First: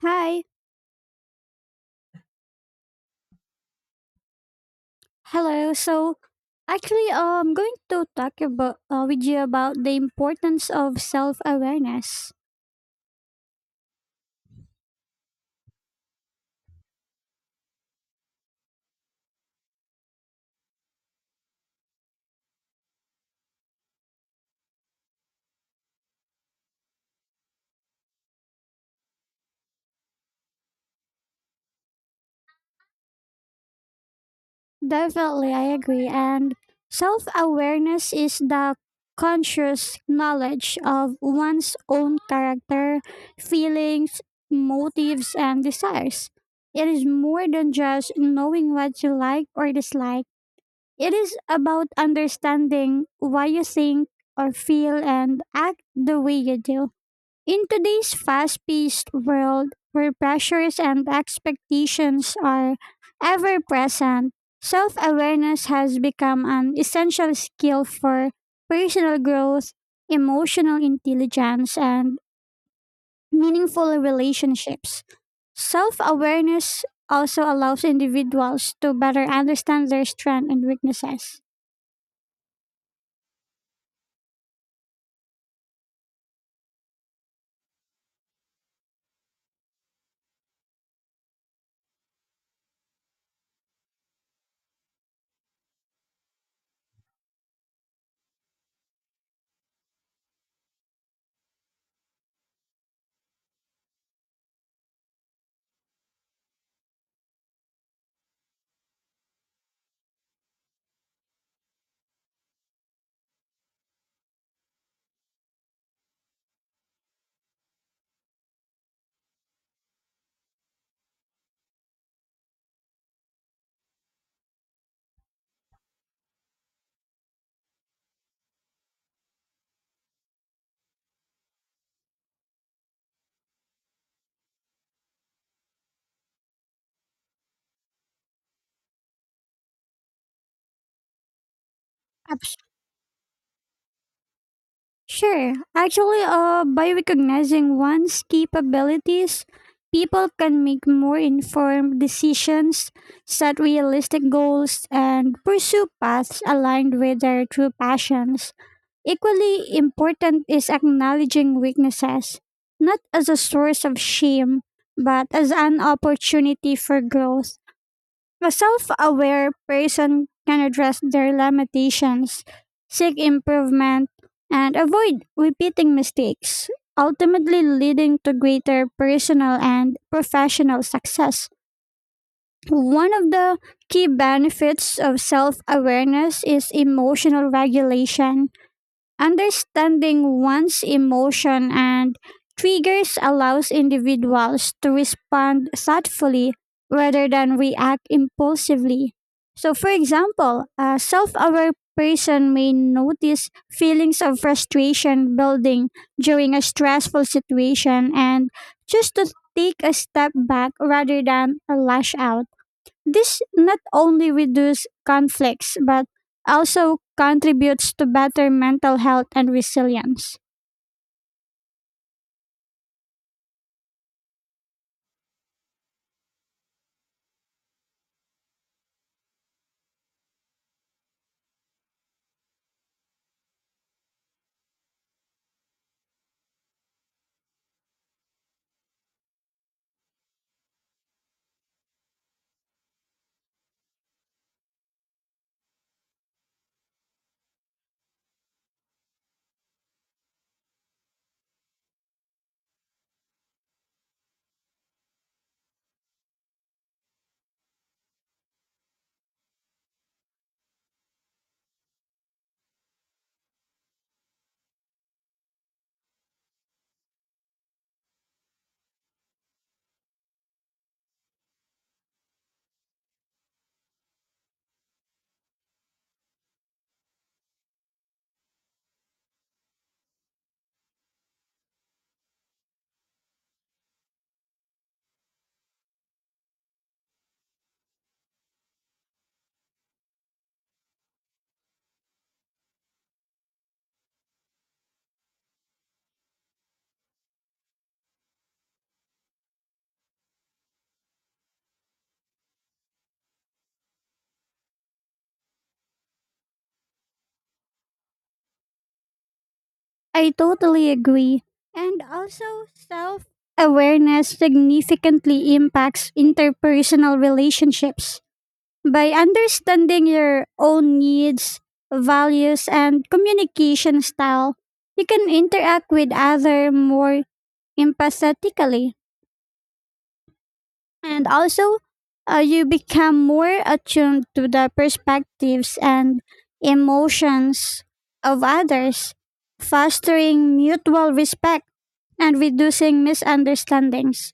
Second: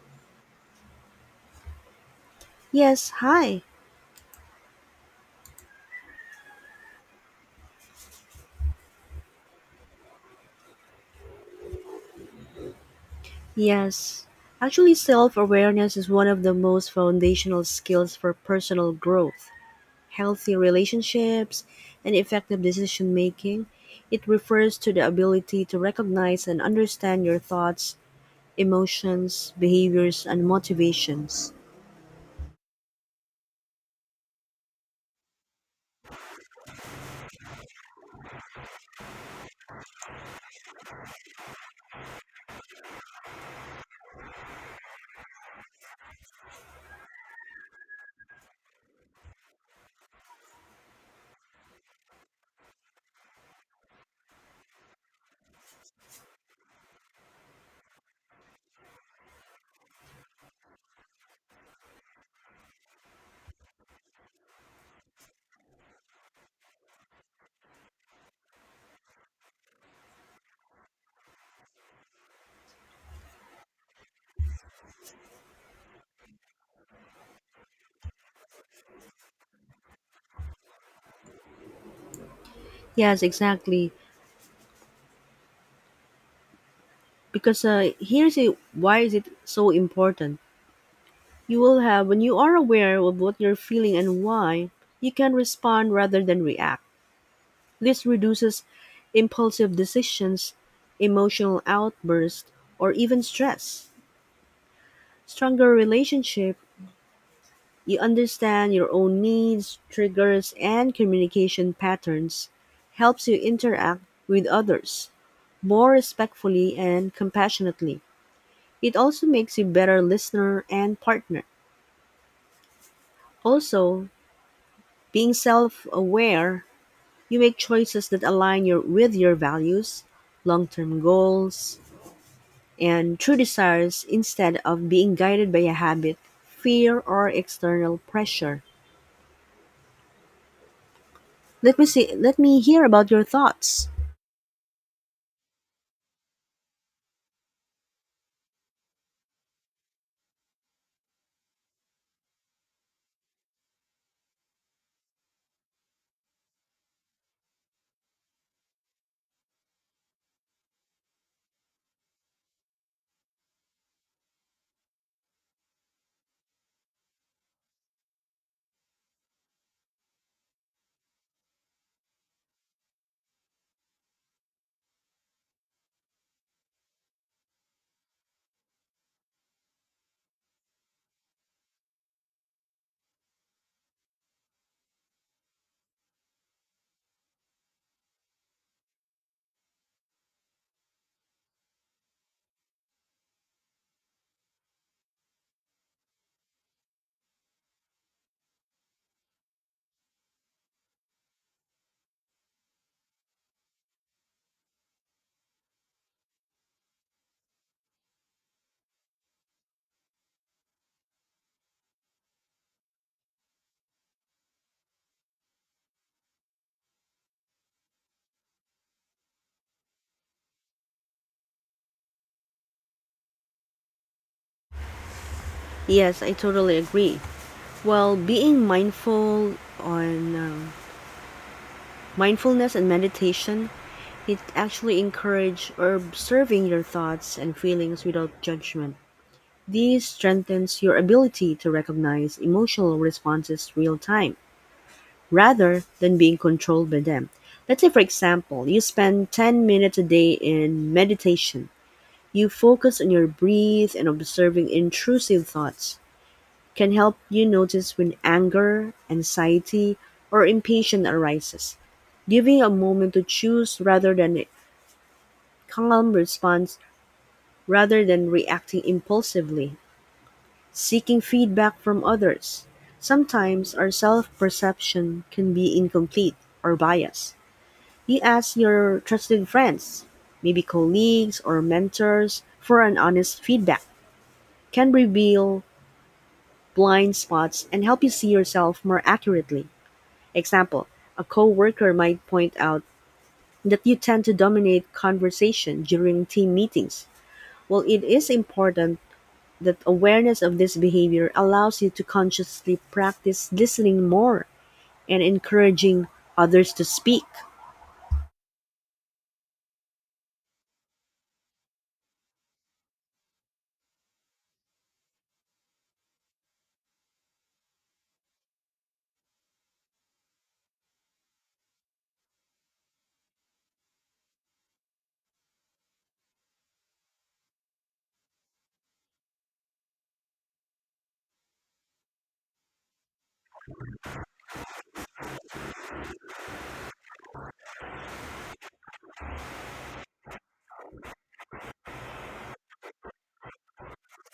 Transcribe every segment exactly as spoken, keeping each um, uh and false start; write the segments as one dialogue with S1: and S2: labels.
S1: Hi.
S2: Yes, hi.
S1: Hello. So, actually, uh, I'm going to talk about uh, with you about the importance of self-awareness.
S2: Yes. Actually, self awareness is one of the most foundational skills for personal growth, healthy relationships, and effective decision making. It refers to the ability to recognize and understand your thoughts, emotions, behaviors, and motivations.
S1: Definitely, I agree. And self-awareness is the conscious knowledge of one's own character, feelings, motives, and desires. It is more than just knowing what you like or dislike. It is about understanding why you think or feel and act the way you do. In today's fast paced world where pressures and expectations are ever present, self awareness has become an essential skill for personal growth, emotional intelligence, and meaningful relationships. Self awareness also allows individuals to better understand their strengths and weaknesses.
S2: Yes, exactly. Because uh, here's a, why is it so important. You will have when you are aware of what you're feeling and why, you can respond rather than react. This reduces impulsive decisions, emotional outbursts, or even stress. Stronger relationship, you understand your own needs, triggers, and communication patterns, helps you interact with others more respectfully and compassionately. It also makes you better listener and partner. Also, being self-aware, you make choices that align your with your values, long-term goals, and true desires instead of being guided by a habit, fear, or external pressure. Let me see, let
S1: At
S2: me hear about your thoughts.
S1: Sure. Actually, uh, by recognizing one's capabilities, people can make more informed decisions, set realistic goals, and pursue paths aligned with their true passions. Equally important is acknowledging weaknesses, not as a source of shame, but as an opportunity for growth. A self aware person can address their limitations, seek improvement, and avoid repeating mistakes, ultimately leading to greater personal and professional success. One of the key benefits of self awareness is emotional regulation. Understanding one's emotion and triggers allows individuals to respond thoughtfully rather than react impulsively. So, for example, a self aware person may notice feelings of frustration building during a stressful situation and just to take a step back rather than a lash out. This not only reduces conflicts but also contributes to better mental health and resilience.
S2: Yes, I totally agree. Well, being mindful on um, mindfulness and meditation, it actually encourage observing your thoughts and feelings without judgment. This strengthens your ability to recognize emotional responses real time, rather than being controlled by them. Let's say, for example, you spend ten minutes a day in meditation. You focus on your breath and observing intrusive thoughts can help you notice when anger, anxiety, or impatience arises, giving a moment to choose rather than a calm response rather than reacting impulsively, seeking feedback from others. Sometimes our self perception can be incomplete or biased. You ask your trusted friends, maybe colleagues or mentors, for an honest feedback can reveal blind spots and help you see yourself more accurately. Example, a coworker might point out that you tend to dominate conversation during team meetings. Well, it is important that awareness of this behavior allows you to consciously practice listening more and encouraging others to speak.
S1: I totally agree. And also, self awareness significantly impacts interpersonal relationships. By understanding your own needs, values, and communication style, you can interact with others more empathetically. And also, uh, you become more attuned to the perspectives and emotions of others, fostering mutual respect and reducing misunderstandings.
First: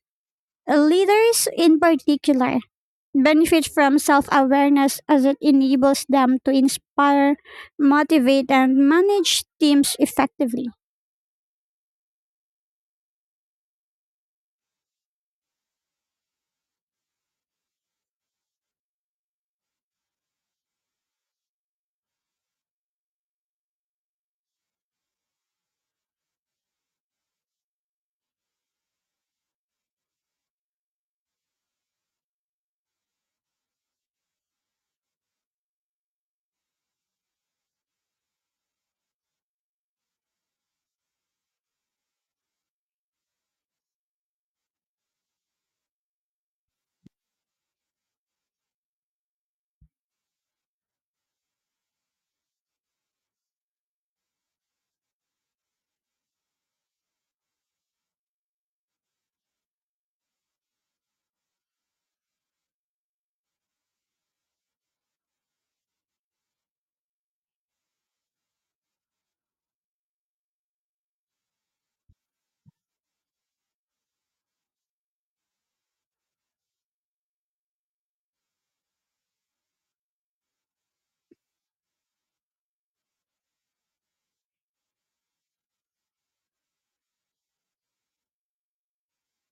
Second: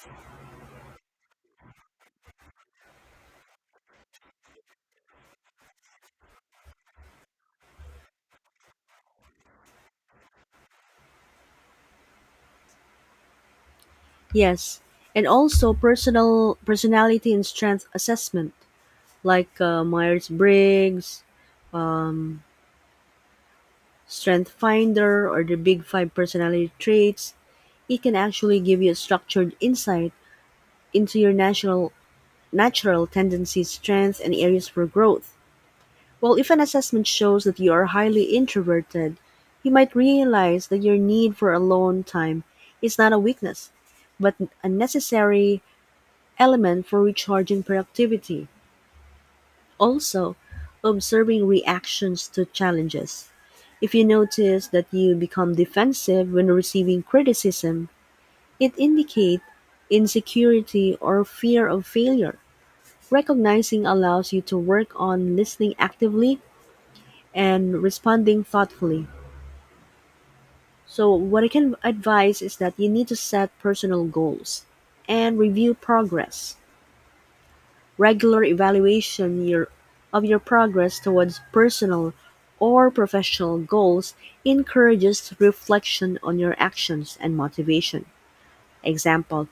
S1: Leaders, in particular, benefit from self awareness as it enables them to inspire, motivate, and manage teams effectively.
S2: Yes, and also personal personality and strength assessment, like uh, Myers Briggs, Strength Finder, or the Big Five personality traits. It can actually give you a structured insight into your natural natural tendencies, strengths, and areas for growth. Well, if an assessment shows that you are highly introverted, you might realize that your need for alone time is not a weakness, but a necessary element for recharging productivity. Also, observing reactions to challenges. If you notice that you become defensive when receiving criticism, it indicates insecurity or fear of failure. Recognizing allows you to work on listening actively and responding thoughtfully. So, what I can advise is that you need to set personal goals and review progress. Regular evaluation your, of your progress towards personal or professional goals encourages reflection on your actions and motivation. Example,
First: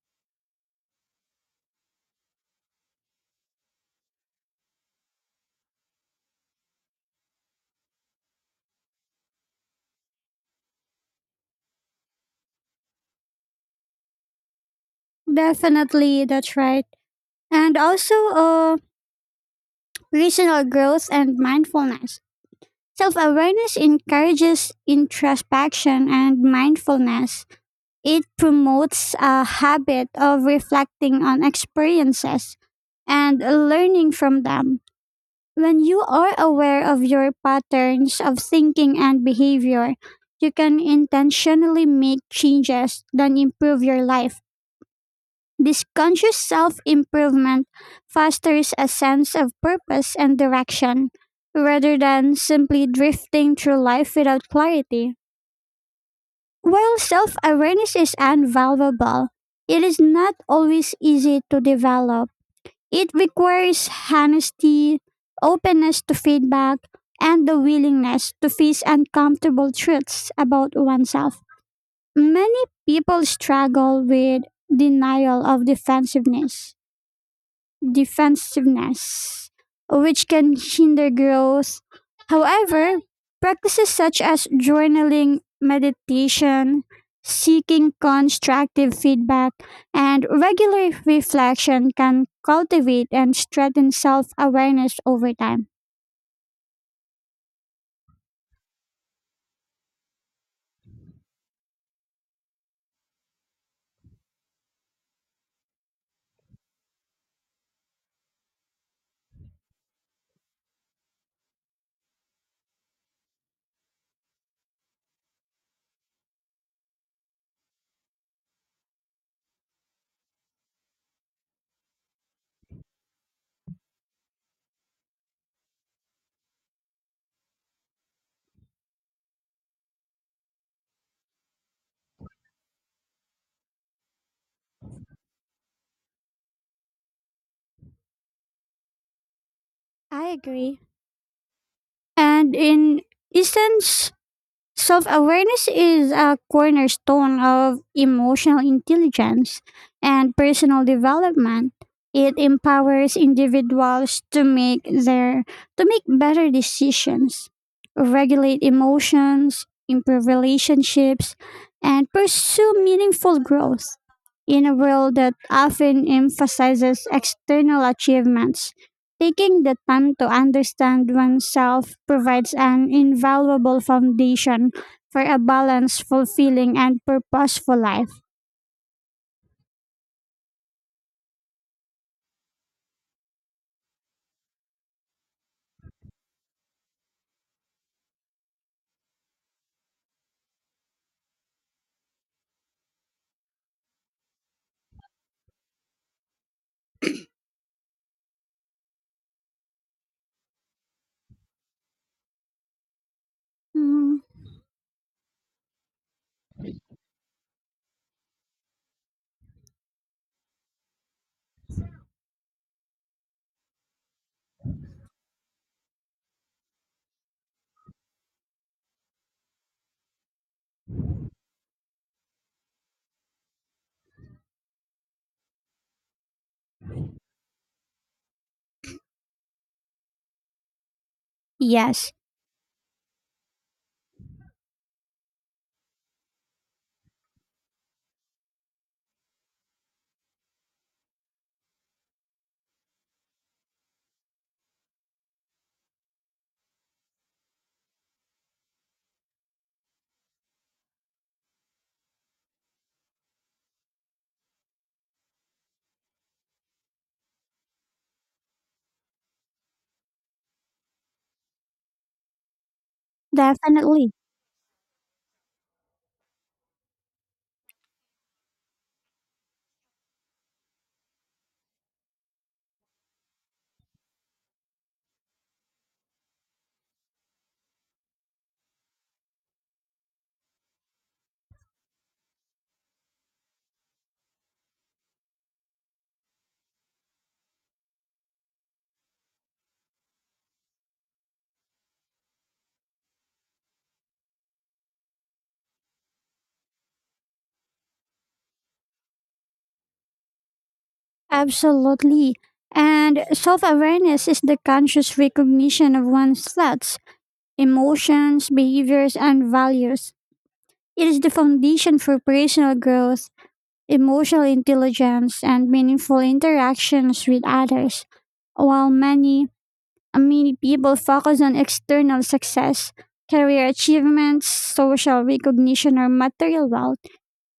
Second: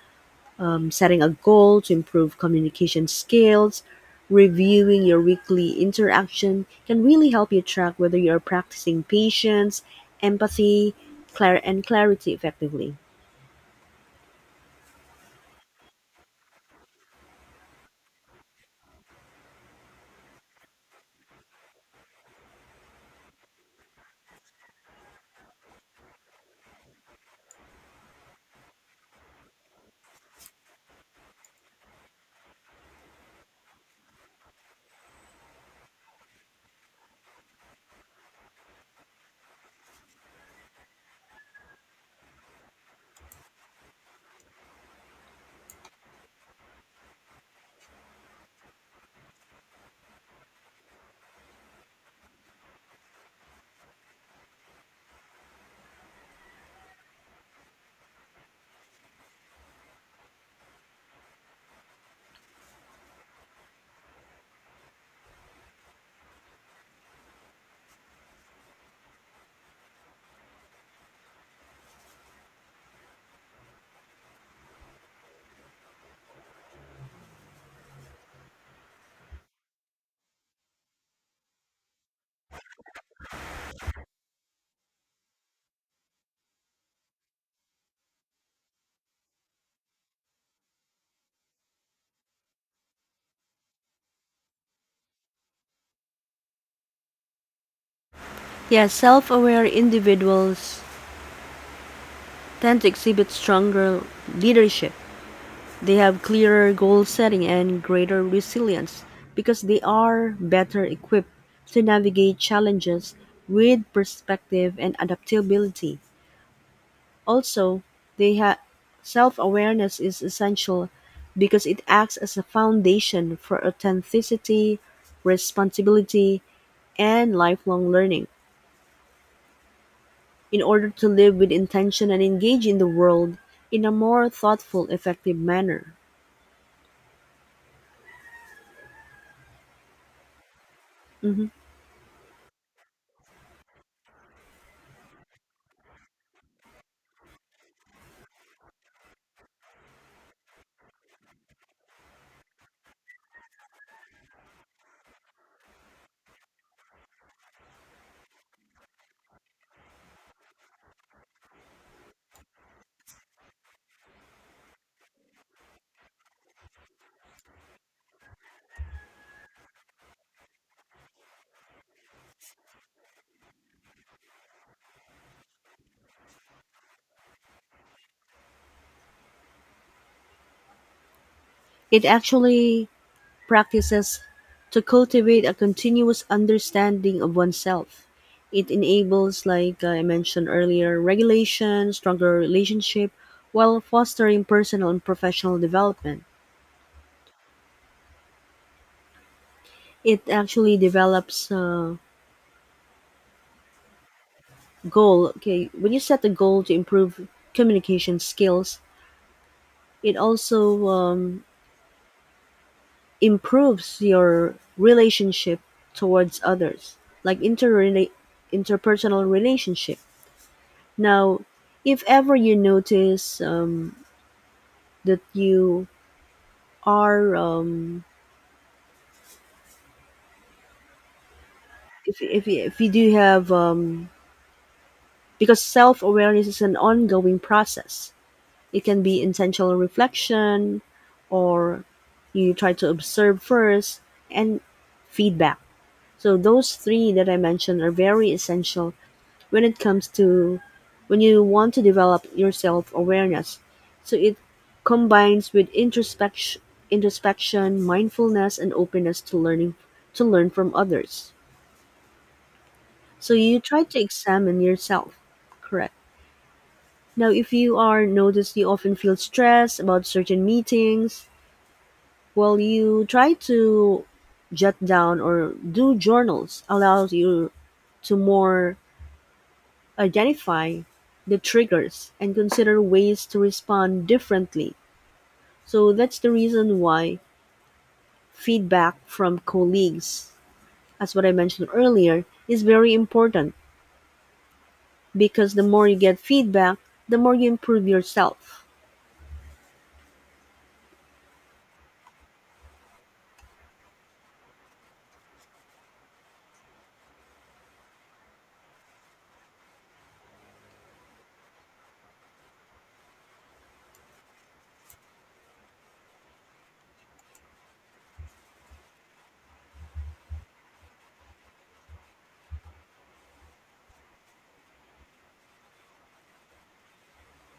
S2: um, setting a goal to improve communication skills, reviewing your weekly interaction can really help you track whether you're practicing patience, empathy, clar- and clarity effectively.
S1: Definitely, that's right. And also, uh, personal growth and mindfulness. Self awareness encourages introspection and mindfulness. It promotes a habit of reflecting on experiences and learning from them. When you are aware of your patterns of thinking and behavior, you can intentionally make changes that improve your life. This conscious self improvement fosters a sense of purpose and direction rather than simply drifting through life without clarity. While self awareness is invaluable, it is not always easy to develop. It requires honesty, openness to feedback, and the willingness to face uncomfortable truths about oneself. Many people struggle with denial of defensiveness defensiveness, which can hinder growth. However, practices such as journaling, meditation, seeking constructive feedback, and regular reflection can cultivate and strengthen self awareness over time.
S2: Yes, self aware individuals tend to exhibit stronger leadership. They have clearer goal setting and greater resilience because they are better equipped to navigate challenges with perspective and adaptability. Also, they have self-awareness is essential because it acts as a foundation for authenticity, responsibility, and lifelong learning in order to live with intention and engage in the world in a more thoughtful, effective manner.
S1: I agree.
S2: Mhm.
S1: And in essence, self awareness is a cornerstone of emotional intelligence and personal development. It empowers individuals to make their to make better decisions, regulate emotions, improve relationships, and pursue meaningful growth in a world that often emphasizes external achievements. Taking the time to understand oneself provides an invaluable foundation for a balanced, fulfilling, and purposeful life.
S2: It actually practices to cultivate a continuous understanding of oneself. It enables, like I mentioned earlier, regulation, stronger relationship, while fostering personal and professional development. It actually develops a
S1: Mm,
S2: goal. Okay, when you set a goal to improve communication skills, it also um, improves your relationship towards others, like interrela- interpersonal relationship. Now, if ever you notice um, that you are, um,
S1: yes,
S2: if, if, if you do have, um, because self awareness is an ongoing process, it can be intentional reflection or you try to observe first and feedback. So, those three that I mentioned are very essential when it comes to when you want to develop your self awareness. So it combines with introspection, introspection, mindfulness, and openness to learning to learn from others. So you try to
S1: definitely.
S2: examine yourself. Correct. Now, if you are noticed you often feel stressed about certain meetings, well, you try to jot down or do journals allows you to more identify the triggers and consider ways to respond differently. So that's the reason why feedback from colleagues, as what I mentioned earlier, is very important because the more you get feedback, the more you improve yourself.
S1: Absolutely. And self awareness is the conscious recognition of one's thoughts, emotions, behaviors, and values. It is the foundation for personal growth, emotional intelligence, and meaningful interactions with others. While many Many people focus on external success, career achievements, social recognition, or material wealth.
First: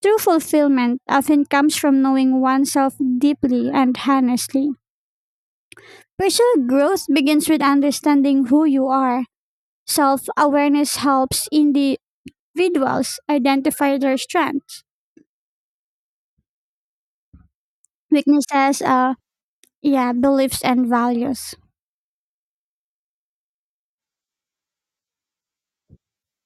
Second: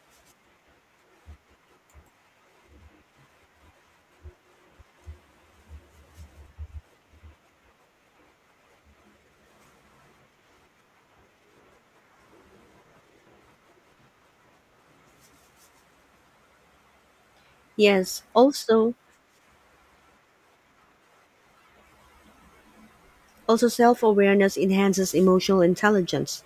S1: True fulfillment often comes from knowing oneself deeply and honestly. Personal growth begins with understanding who you are. Self awareness helps individuals identify their strengths,
S2: Yes,
S1: weaknesses,
S2: also
S1: uh, yeah, beliefs, and values.
S2: also self-awareness enhances emotional intelligence.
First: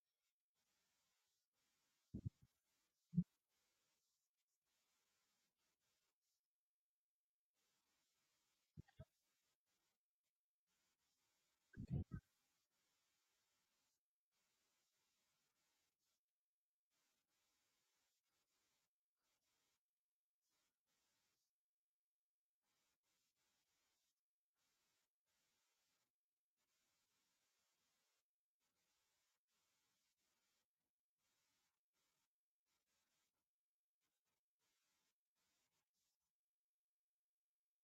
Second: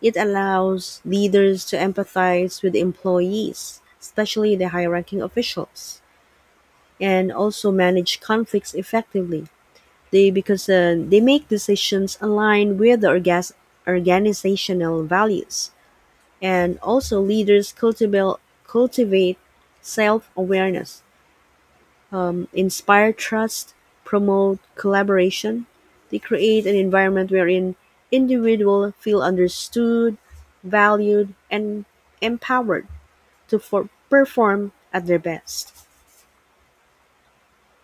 S2: It allows leaders to empathize with employees, especially the high-ranking officials, and also manage conflicts effectively. They because uh, they make decisions aligned with the orgas- organizational values, and also leaders cultivate cultivate self awareness, inspire trust, promote collaboration. They create an environment wherein individuals feel understood, valued, and empowered to for- perform at their best.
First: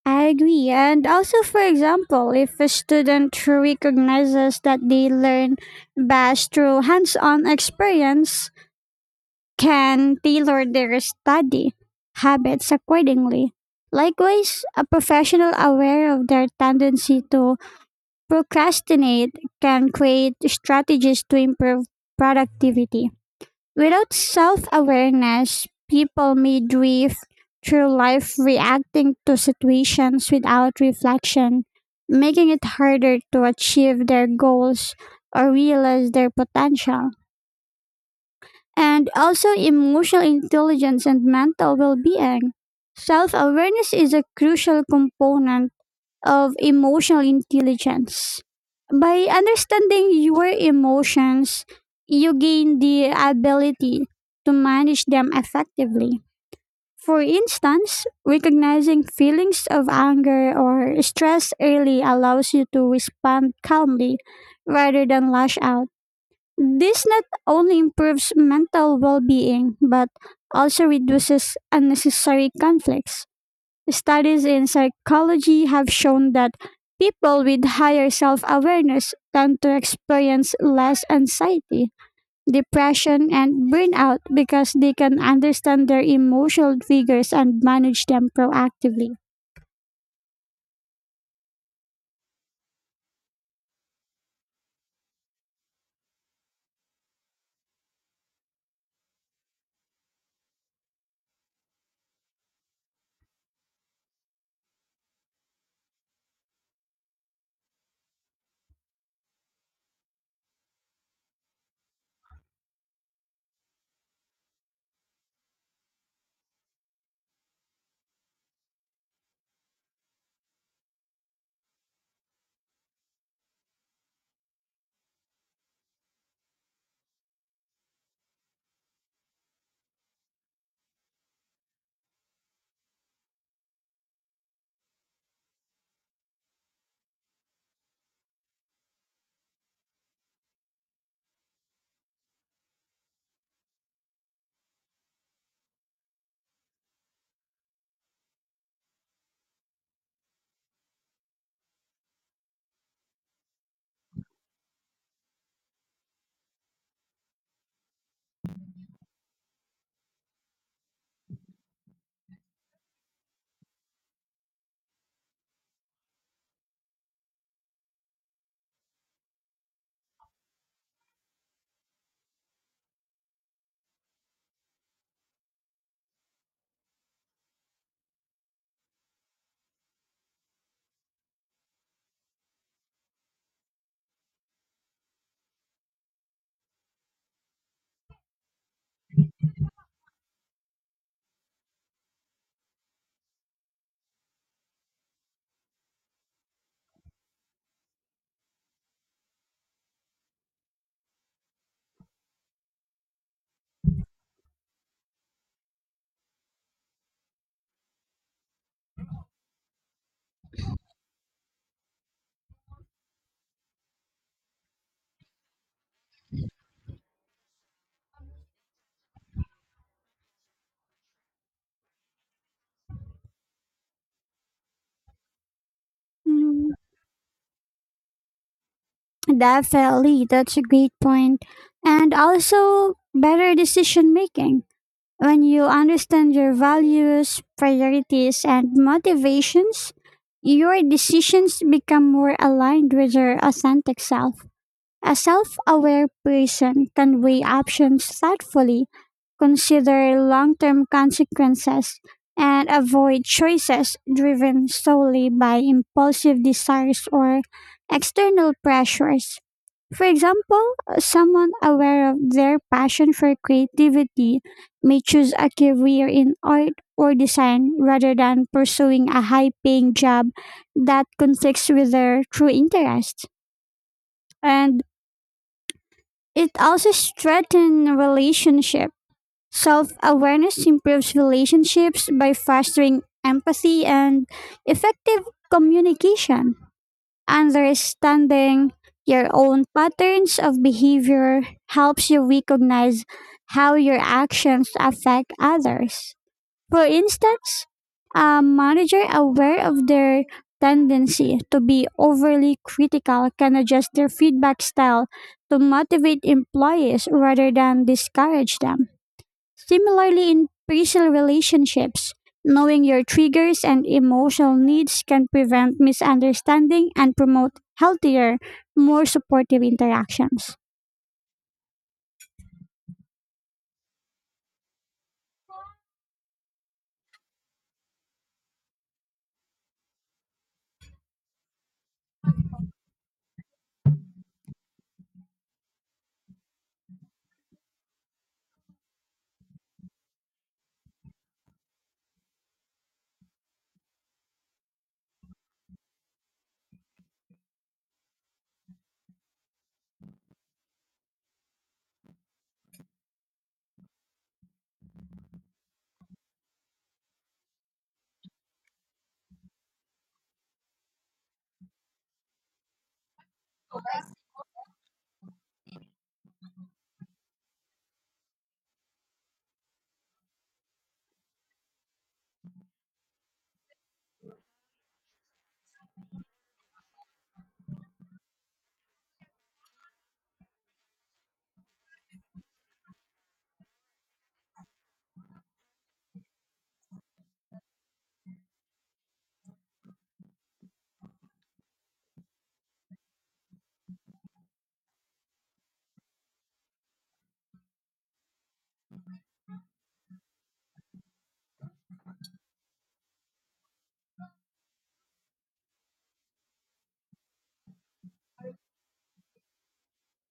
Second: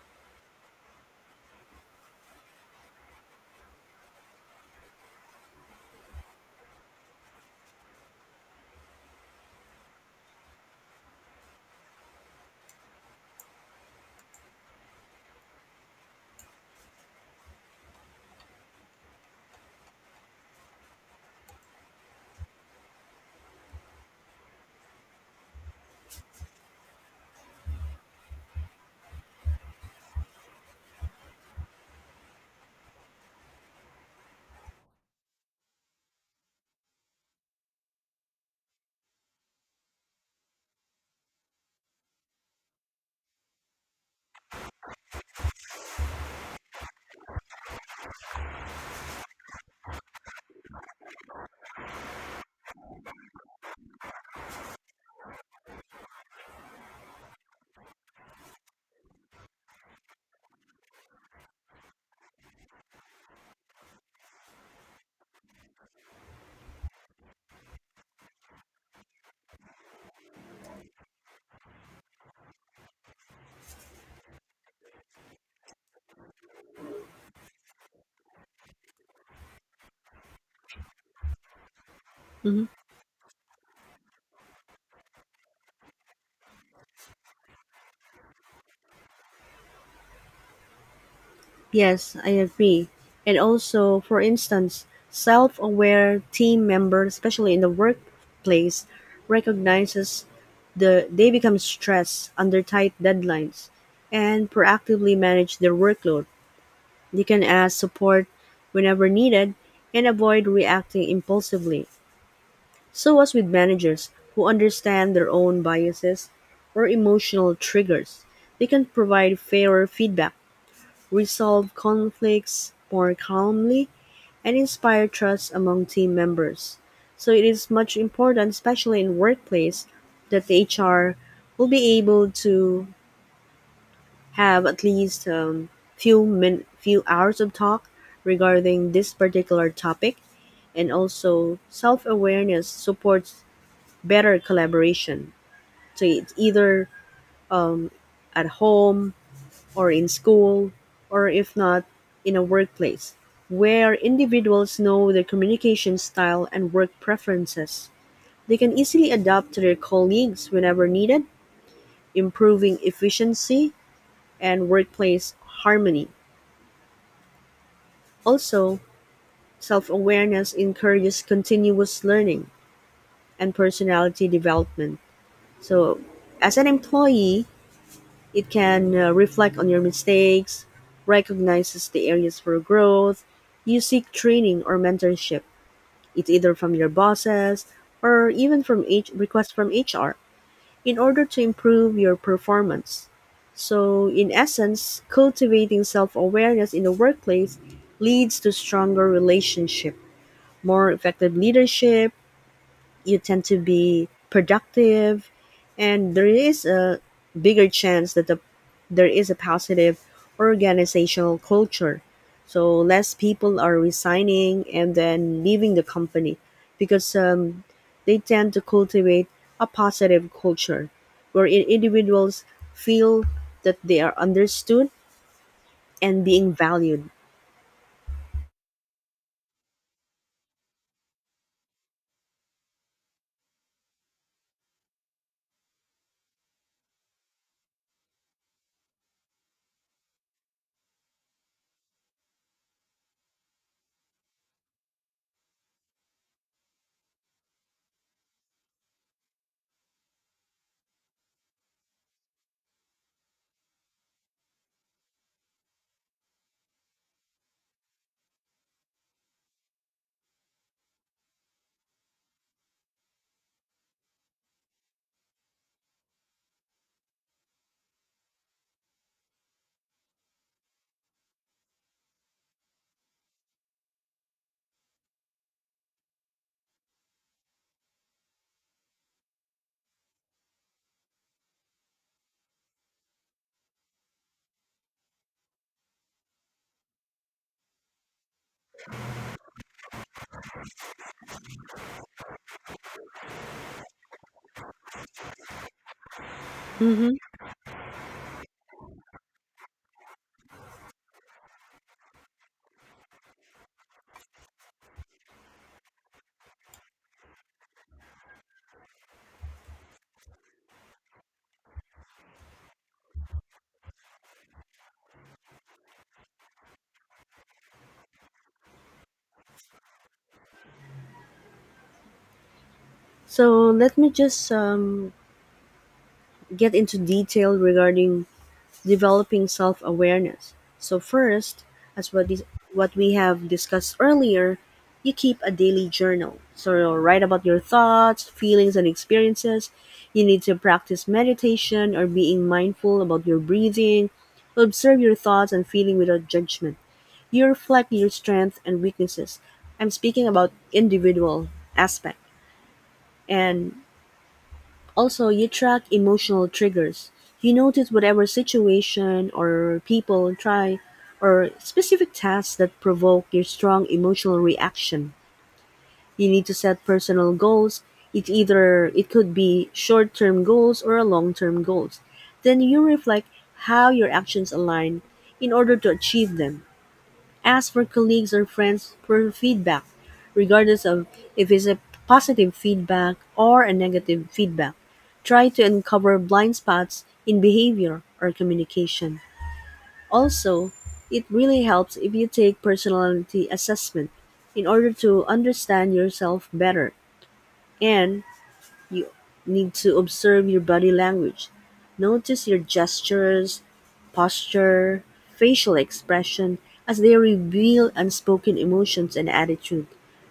S1: I agree. And also, for example, if a student recognizes that they learn best through hands on experience, can tailor their study habits accordingly. Likewise, a professional aware of their tendency to procrastinate can create strategies to improve productivity. Without self awareness, people may drift through life reacting to situations without reflection, making it harder to achieve their goals or realize their potential. And also, emotional intelligence and mental well being. Self awareness is a crucial component of emotional intelligence. By understanding your emotions, you gain the ability to manage them effectively. For instance, recognizing feelings of anger or stress early allows you to respond calmly rather than lash out. This not only improves mental well being but also reduces unnecessary conflicts. Studies in psychology have shown that people with higher self awareness tend to experience less anxiety,
S2: Mhm.
S1: depression, and burnout because they can understand their emotional triggers and manage them proactively.
S2: Yes, I agree. And also, for instance, self aware team members, especially in the workplace, recognizes the they become stressed under tight deadlines and proactively manage their workload. They can ask support whenever needed and avoid reacting impulsively. So as with managers who understand their own biases or emotional triggers, they can provide fairer feedback resolve conflicts more calmly, and inspire trust among team members. So it is much important, especially in workplace, that the H R will be able to have at least um, few min- few hours of talk regarding this particular topic, and also self awareness supports better collaboration. So it's either at home or in school, or if not, in a workplace, where individuals know their communication style and work preferences. They can easily adapt to their colleagues whenever needed, improving efficiency and workplace harmony. Also, self awareness encourages continuous learning and personality development. So, as an employee, it can uh, reflect on your mistakes, recognizes the areas for growth. You seek training or mentorship. It's either from your bosses or even from H- requests from H R in order to improve your performance. So, in essence, cultivating self awareness in the workplace leads to stronger relationship, more effective leadership, you tend to be productive and there is a bigger chance that the, there is a positive organizational culture so less people are resigning and then leaving the company because um, they tend to cultivate a positive culture where in- individuals feel that they are understood and being
S1: Mm,
S2: valued.
S1: Definitely, that's a great point. And also better decision making. When you understand your values, priorities, and motivations, your decisions become more aligned with your authentic self. A self aware person can weigh options thoughtfully, consider long term consequences, and avoid choices driven solely by impulsive desires or external pressures. For example, someone aware of their passion for creativity may choose a career in art or design rather than pursuing a high paying job that conflicts with their true interests. And it also strengthens relationship. Self awareness improves relationships by fostering empathy and effective communication. Understanding your own patterns of behavior helps you recognize how your actions affect others. For
S2: Hmm.
S1: instance, a manager aware of their tendency to be overly critical can adjust their feedback style to motivate employees rather than discourage them. Similarly, in personal relationships, knowing your triggers and emotional needs can prevent misunderstanding and promote healthier, more supportive interactions.
S2: So let me just um, get into detail regarding developing self-awareness. So first, as what is what we have discussed earlier, you keep a daily journal. So you'll write about your thoughts, feelings and experiences. You need to practice meditation or being mindful about your breathing. Observe your thoughts and feeling without judgment. You reflect your strengths and weaknesses. I'm speaking about individual aspect and also, you track emotional triggers. You notice whatever situation or people try or specific tasks that provoke your strong emotional reaction. You need to set personal goals. It either it could be short-term goals or a long-term goals. Then you reflect how your actions align in order to achieve them. Ask for colleagues or friends for feedback, regardless of if it's a positive feedback or a negative feedback. Try to uncover blind spots in behavior or communication. Also, it really helps if you take personality assessment in order to understand yourself better and you need to observe your body language. Notice your gestures, posture, facial expression as they reveal unspoken emotions and attitude.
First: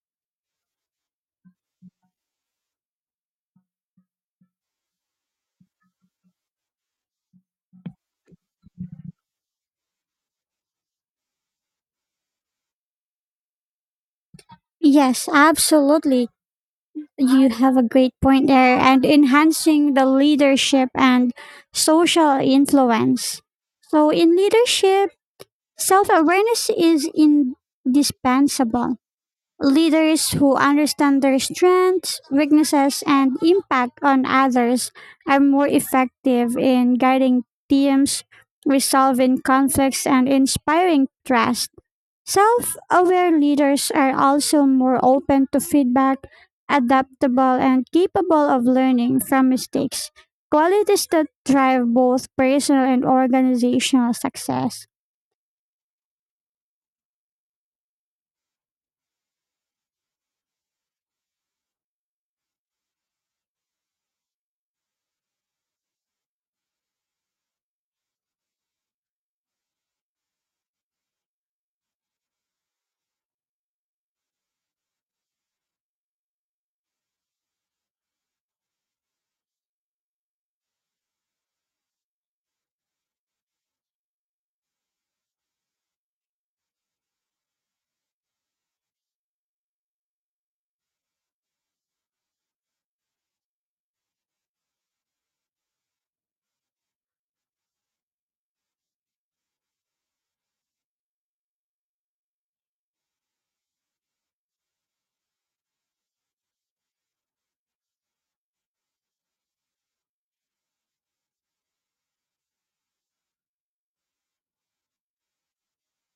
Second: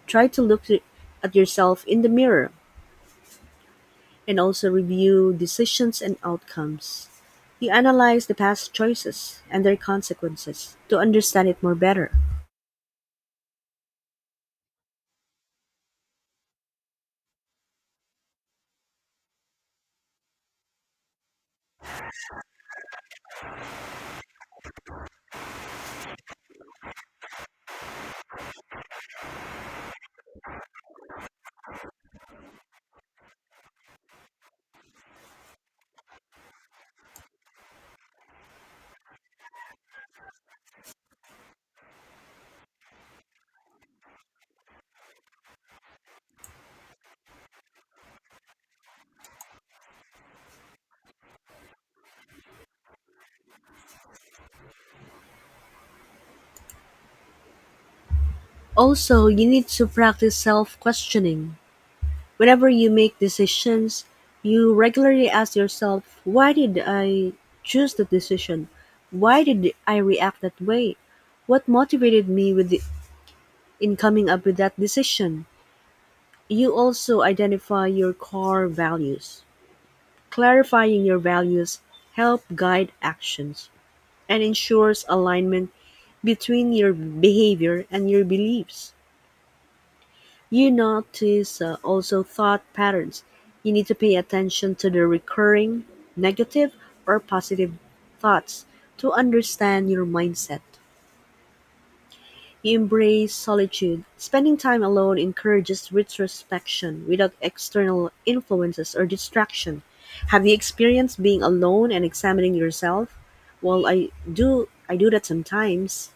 S2: Try to look at yourself in the mirror and also review decisions and outcomes. You analyze the past choices and their consequences to understand it more better.
S1: Yes, absolutely. You have a great point there. And enhancing the leadership and social influence. So, in leadership, self awareness is indispensable. Leaders who understand their strengths, weaknesses, and impact on others are more effective in guiding teams, resolving conflicts, and inspiring trust. Self aware leaders are also more open to feedback, adaptable, and capable of learning from mistakes, qualities that drive both personal and organizational success.
S2: Also, you need to practice self questioning. Whenever you make decisions, you regularly ask yourself, why did I choose that decision? Why did I react that way? What motivated me with the, in coming up with that decision? You also identify your core values. Clarifying your values help guide actions and ensures alignment between your behavior and your beliefs. You notice uh, also thought patterns; you need to pay attention to the recurring negative or positive thoughts to understand your mindset. You embrace solitude. Spending time alone encourages retrospection without external influences or distraction. Have you experienced being alone and examining yourself? Well, I do I do that sometimes.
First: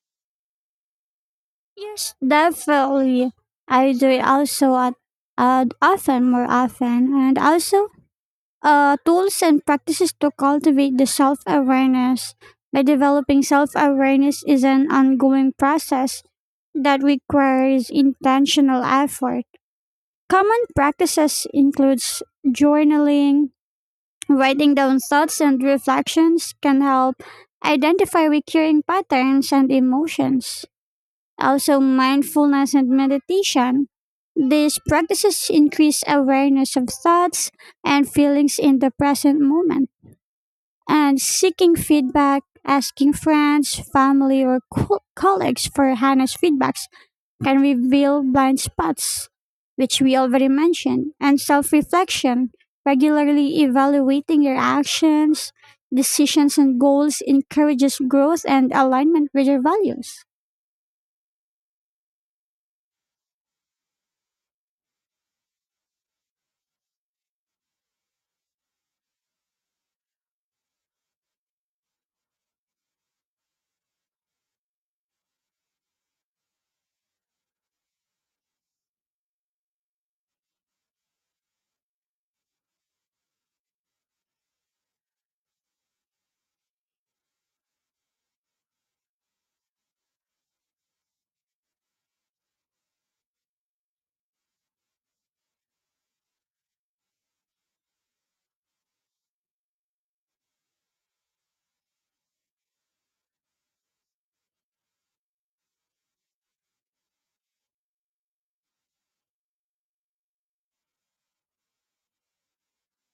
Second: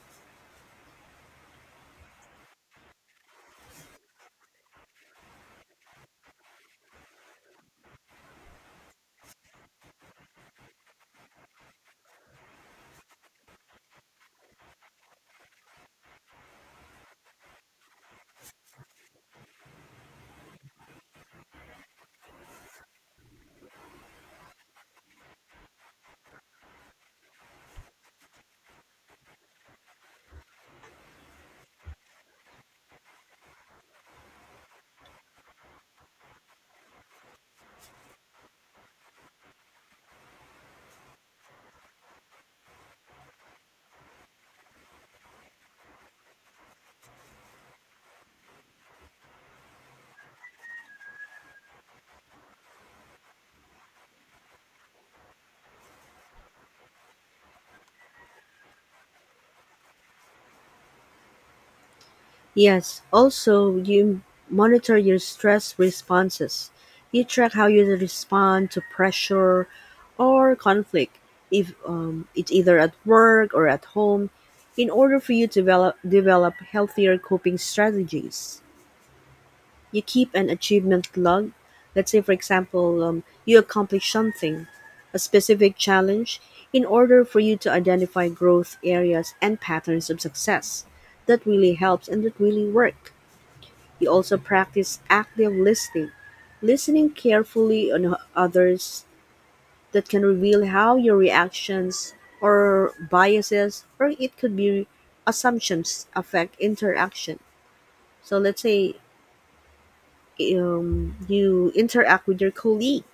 S1: Yes, definitely. I do it also at uh, often, more often, and also uh, tools and practices to cultivate the self awareness. By developing self awareness is an ongoing process that requires intentional effort. Common practices includes journaling, writing down thoughts and reflections can help identify recurring patterns and emotions. Also, mindfulness and meditation. These practices increase awareness of thoughts and feelings in the present moment. And seeking feedback, asking friends, family, or co- colleagues for honest feedbacks can reveal blind spots, which we already mentioned. And self reflection, regularly evaluating your actions, decisions, and goals encourages growth and alignment with your values.
S2: Yes, also, you monitor your stress responses. You track how you respond to pressure or conflict, if um, it's either at work or at home, in order for you to develop, develop healthier coping strategies. You keep an achievement log. Let's say, for example, um, you accomplish something, a specific challenge, in order for you to identify growth areas and patterns of success. That really helps and that really works. He also practiced active listening, listening carefully on h- others that can reveal how your reactions or biases or it could be assumptions affect interaction. So let's say um, you interact with your colleague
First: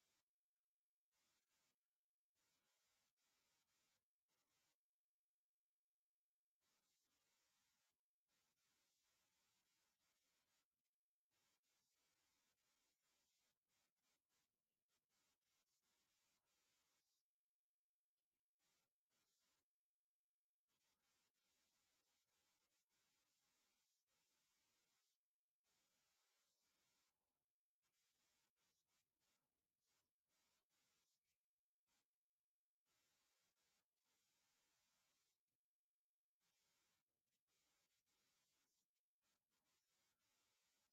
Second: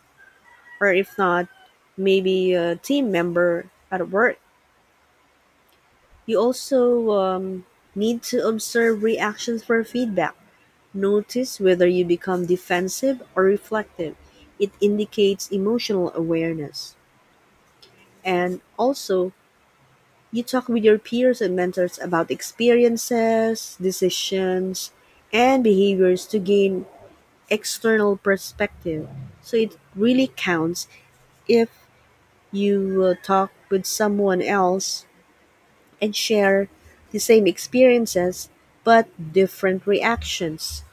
S2: or if not maybe a team member at work. You also um, need to observe reactions for feedback. Notice whether you become defensive or reflective. It indicates emotional awareness. And also, you talk with your peers and mentors about experiences, decisions, and behaviors to gain external perspective. So it really counts if you uh, talk with someone else and share the same experiences but different reactions.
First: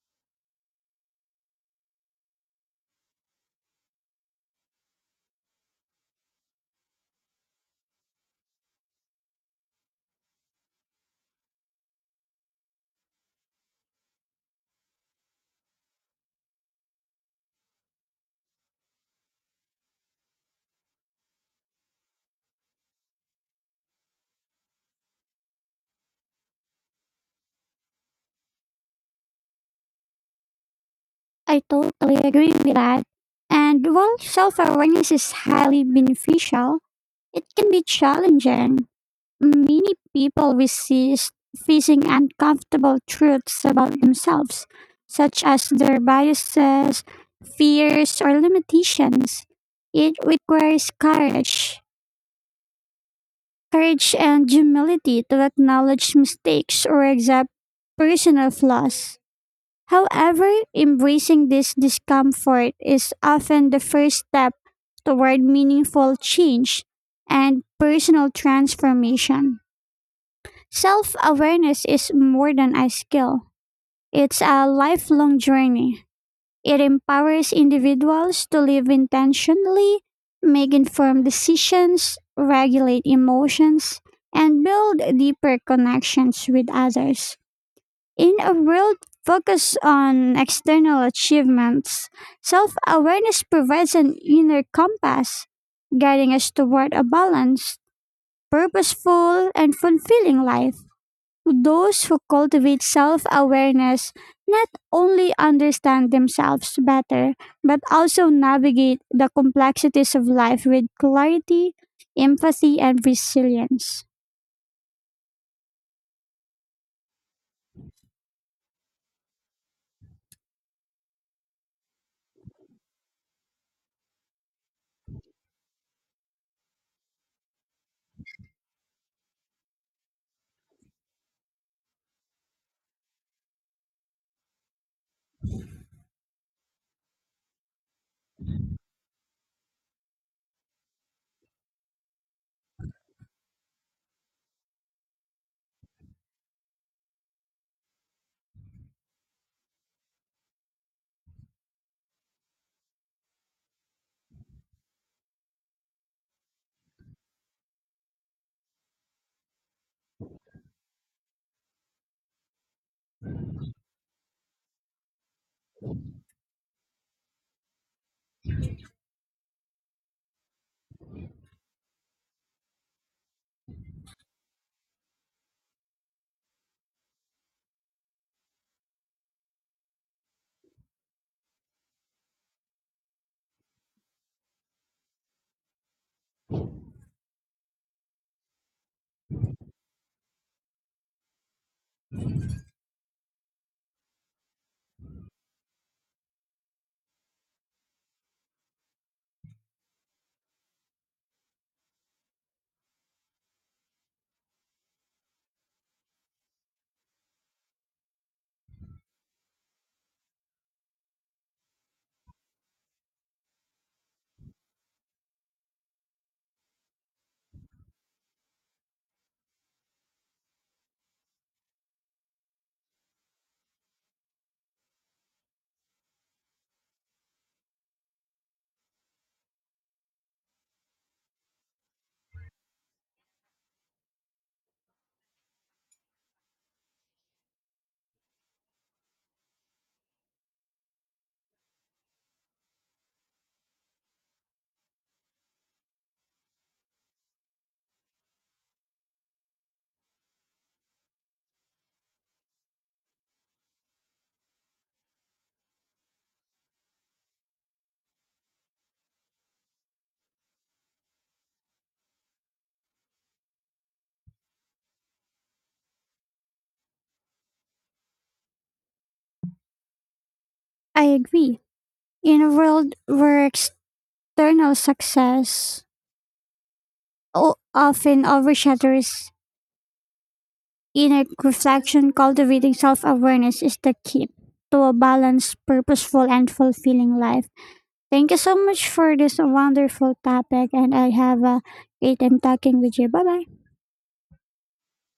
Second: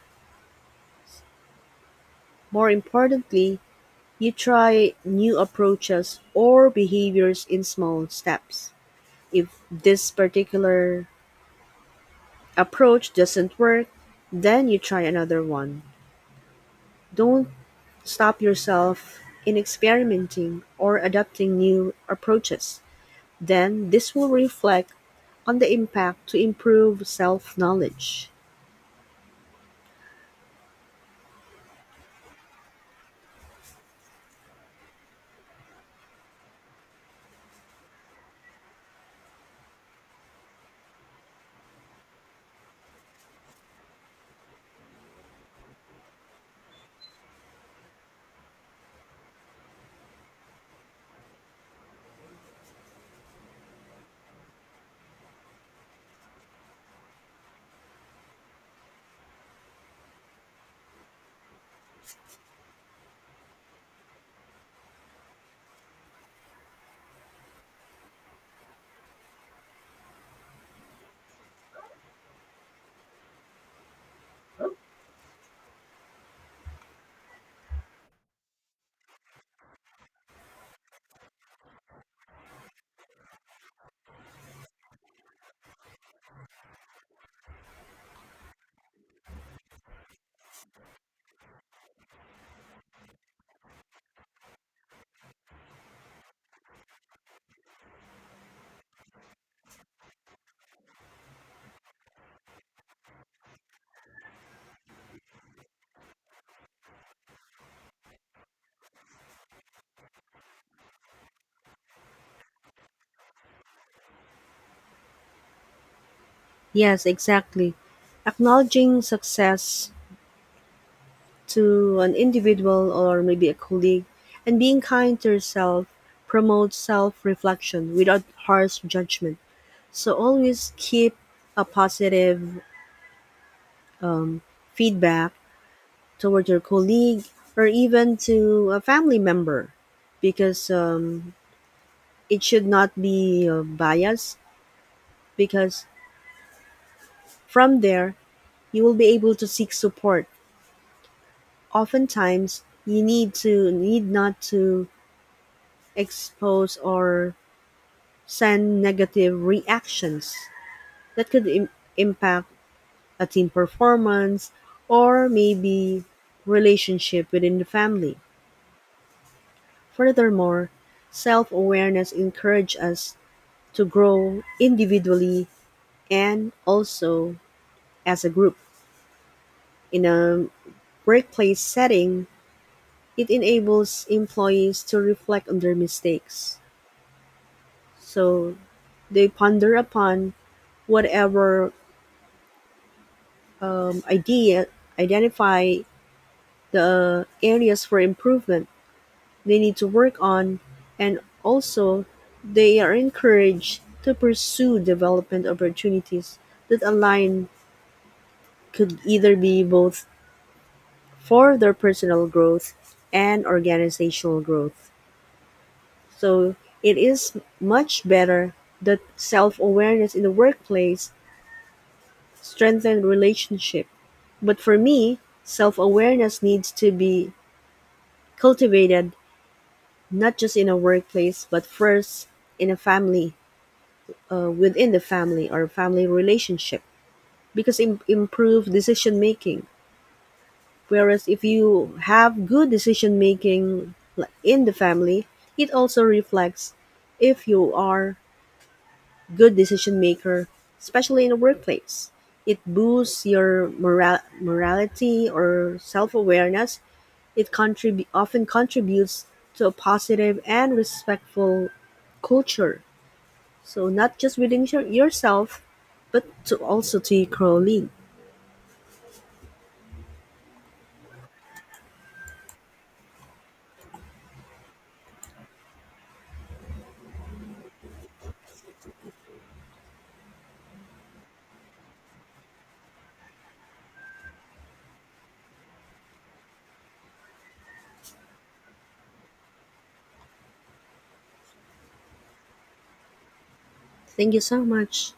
S2: More importantly, you try new approaches or behaviors in small steps. If this particular approach doesn't work, then you try another one. Don't stop yourself in experimenting or adopting new approaches. Then this will reflect on the impact to improve self knowledge.
S1: I totally agree with that. And while self awareness is highly beneficial, it can be challenging. Many people resist facing uncomfortable truths about themselves, such as their biases, fears, or limitations. It requires courage, courage and humility to acknowledge mistakes or accept personal flaws. However, embracing this discomfort is often the first step toward meaningful change and personal transformation. Self awareness is more than a skill, it's a lifelong journey. It empowers individuals to live intentionally, make informed decisions, regulate emotions, and build deeper connections with others. In a world focused on external achievements, self awareness provides an inner compass, guiding us toward a balanced, purposeful, and fulfilling life. Those who cultivate self awareness not only understand themselves better, but also navigate the complexities of life with clarity, empathy, and resilience.
S2: Yes, exactly. Acknowledging success to an individual or maybe a colleague, and being kind to yourself promotes self reflection without harsh judgment. So always keep a positive feedback toward your colleague or even to a family member because um, it should not be uh, biased because from there you will be able to seek support oftentimes you need to need not to expose or send negative reactions that could Im- impact a team performance or maybe relationship within the family. Furthermore, self-awareness encourages us to grow individually and also as a group. In a workplace setting, it enables employees to reflect on their mistakes. So they ponder upon whatever um, idea identify the areas for improvement they need to work on and also they are encouraged to pursue development opportunities that align could either be both for their personal growth and organizational growth. So it is much better that self awareness in the workplace strengthen relationship. But for me, self awareness needs to be cultivated not just in a workplace, but first in a family, uh, within the family or family relationship, because im- improve decision making. Whereas if you have good decision making like, in the family, it also reflects if you are good decision maker, especially in the workplace. It boosts your moral- morality or self awareness. It contrib- often contributes to a positive and respectful culture. So not just within your, yourself, but to also to your colleague.
S1: I agree. In a world where external success o- often overshadows inner reflection, cultivating self awareness is the key to a balanced, purposeful, and fulfilling life. Thank you so much for this wonderful topic, and I have a great time talking with you. Bye bye.
S2: Thank you so much.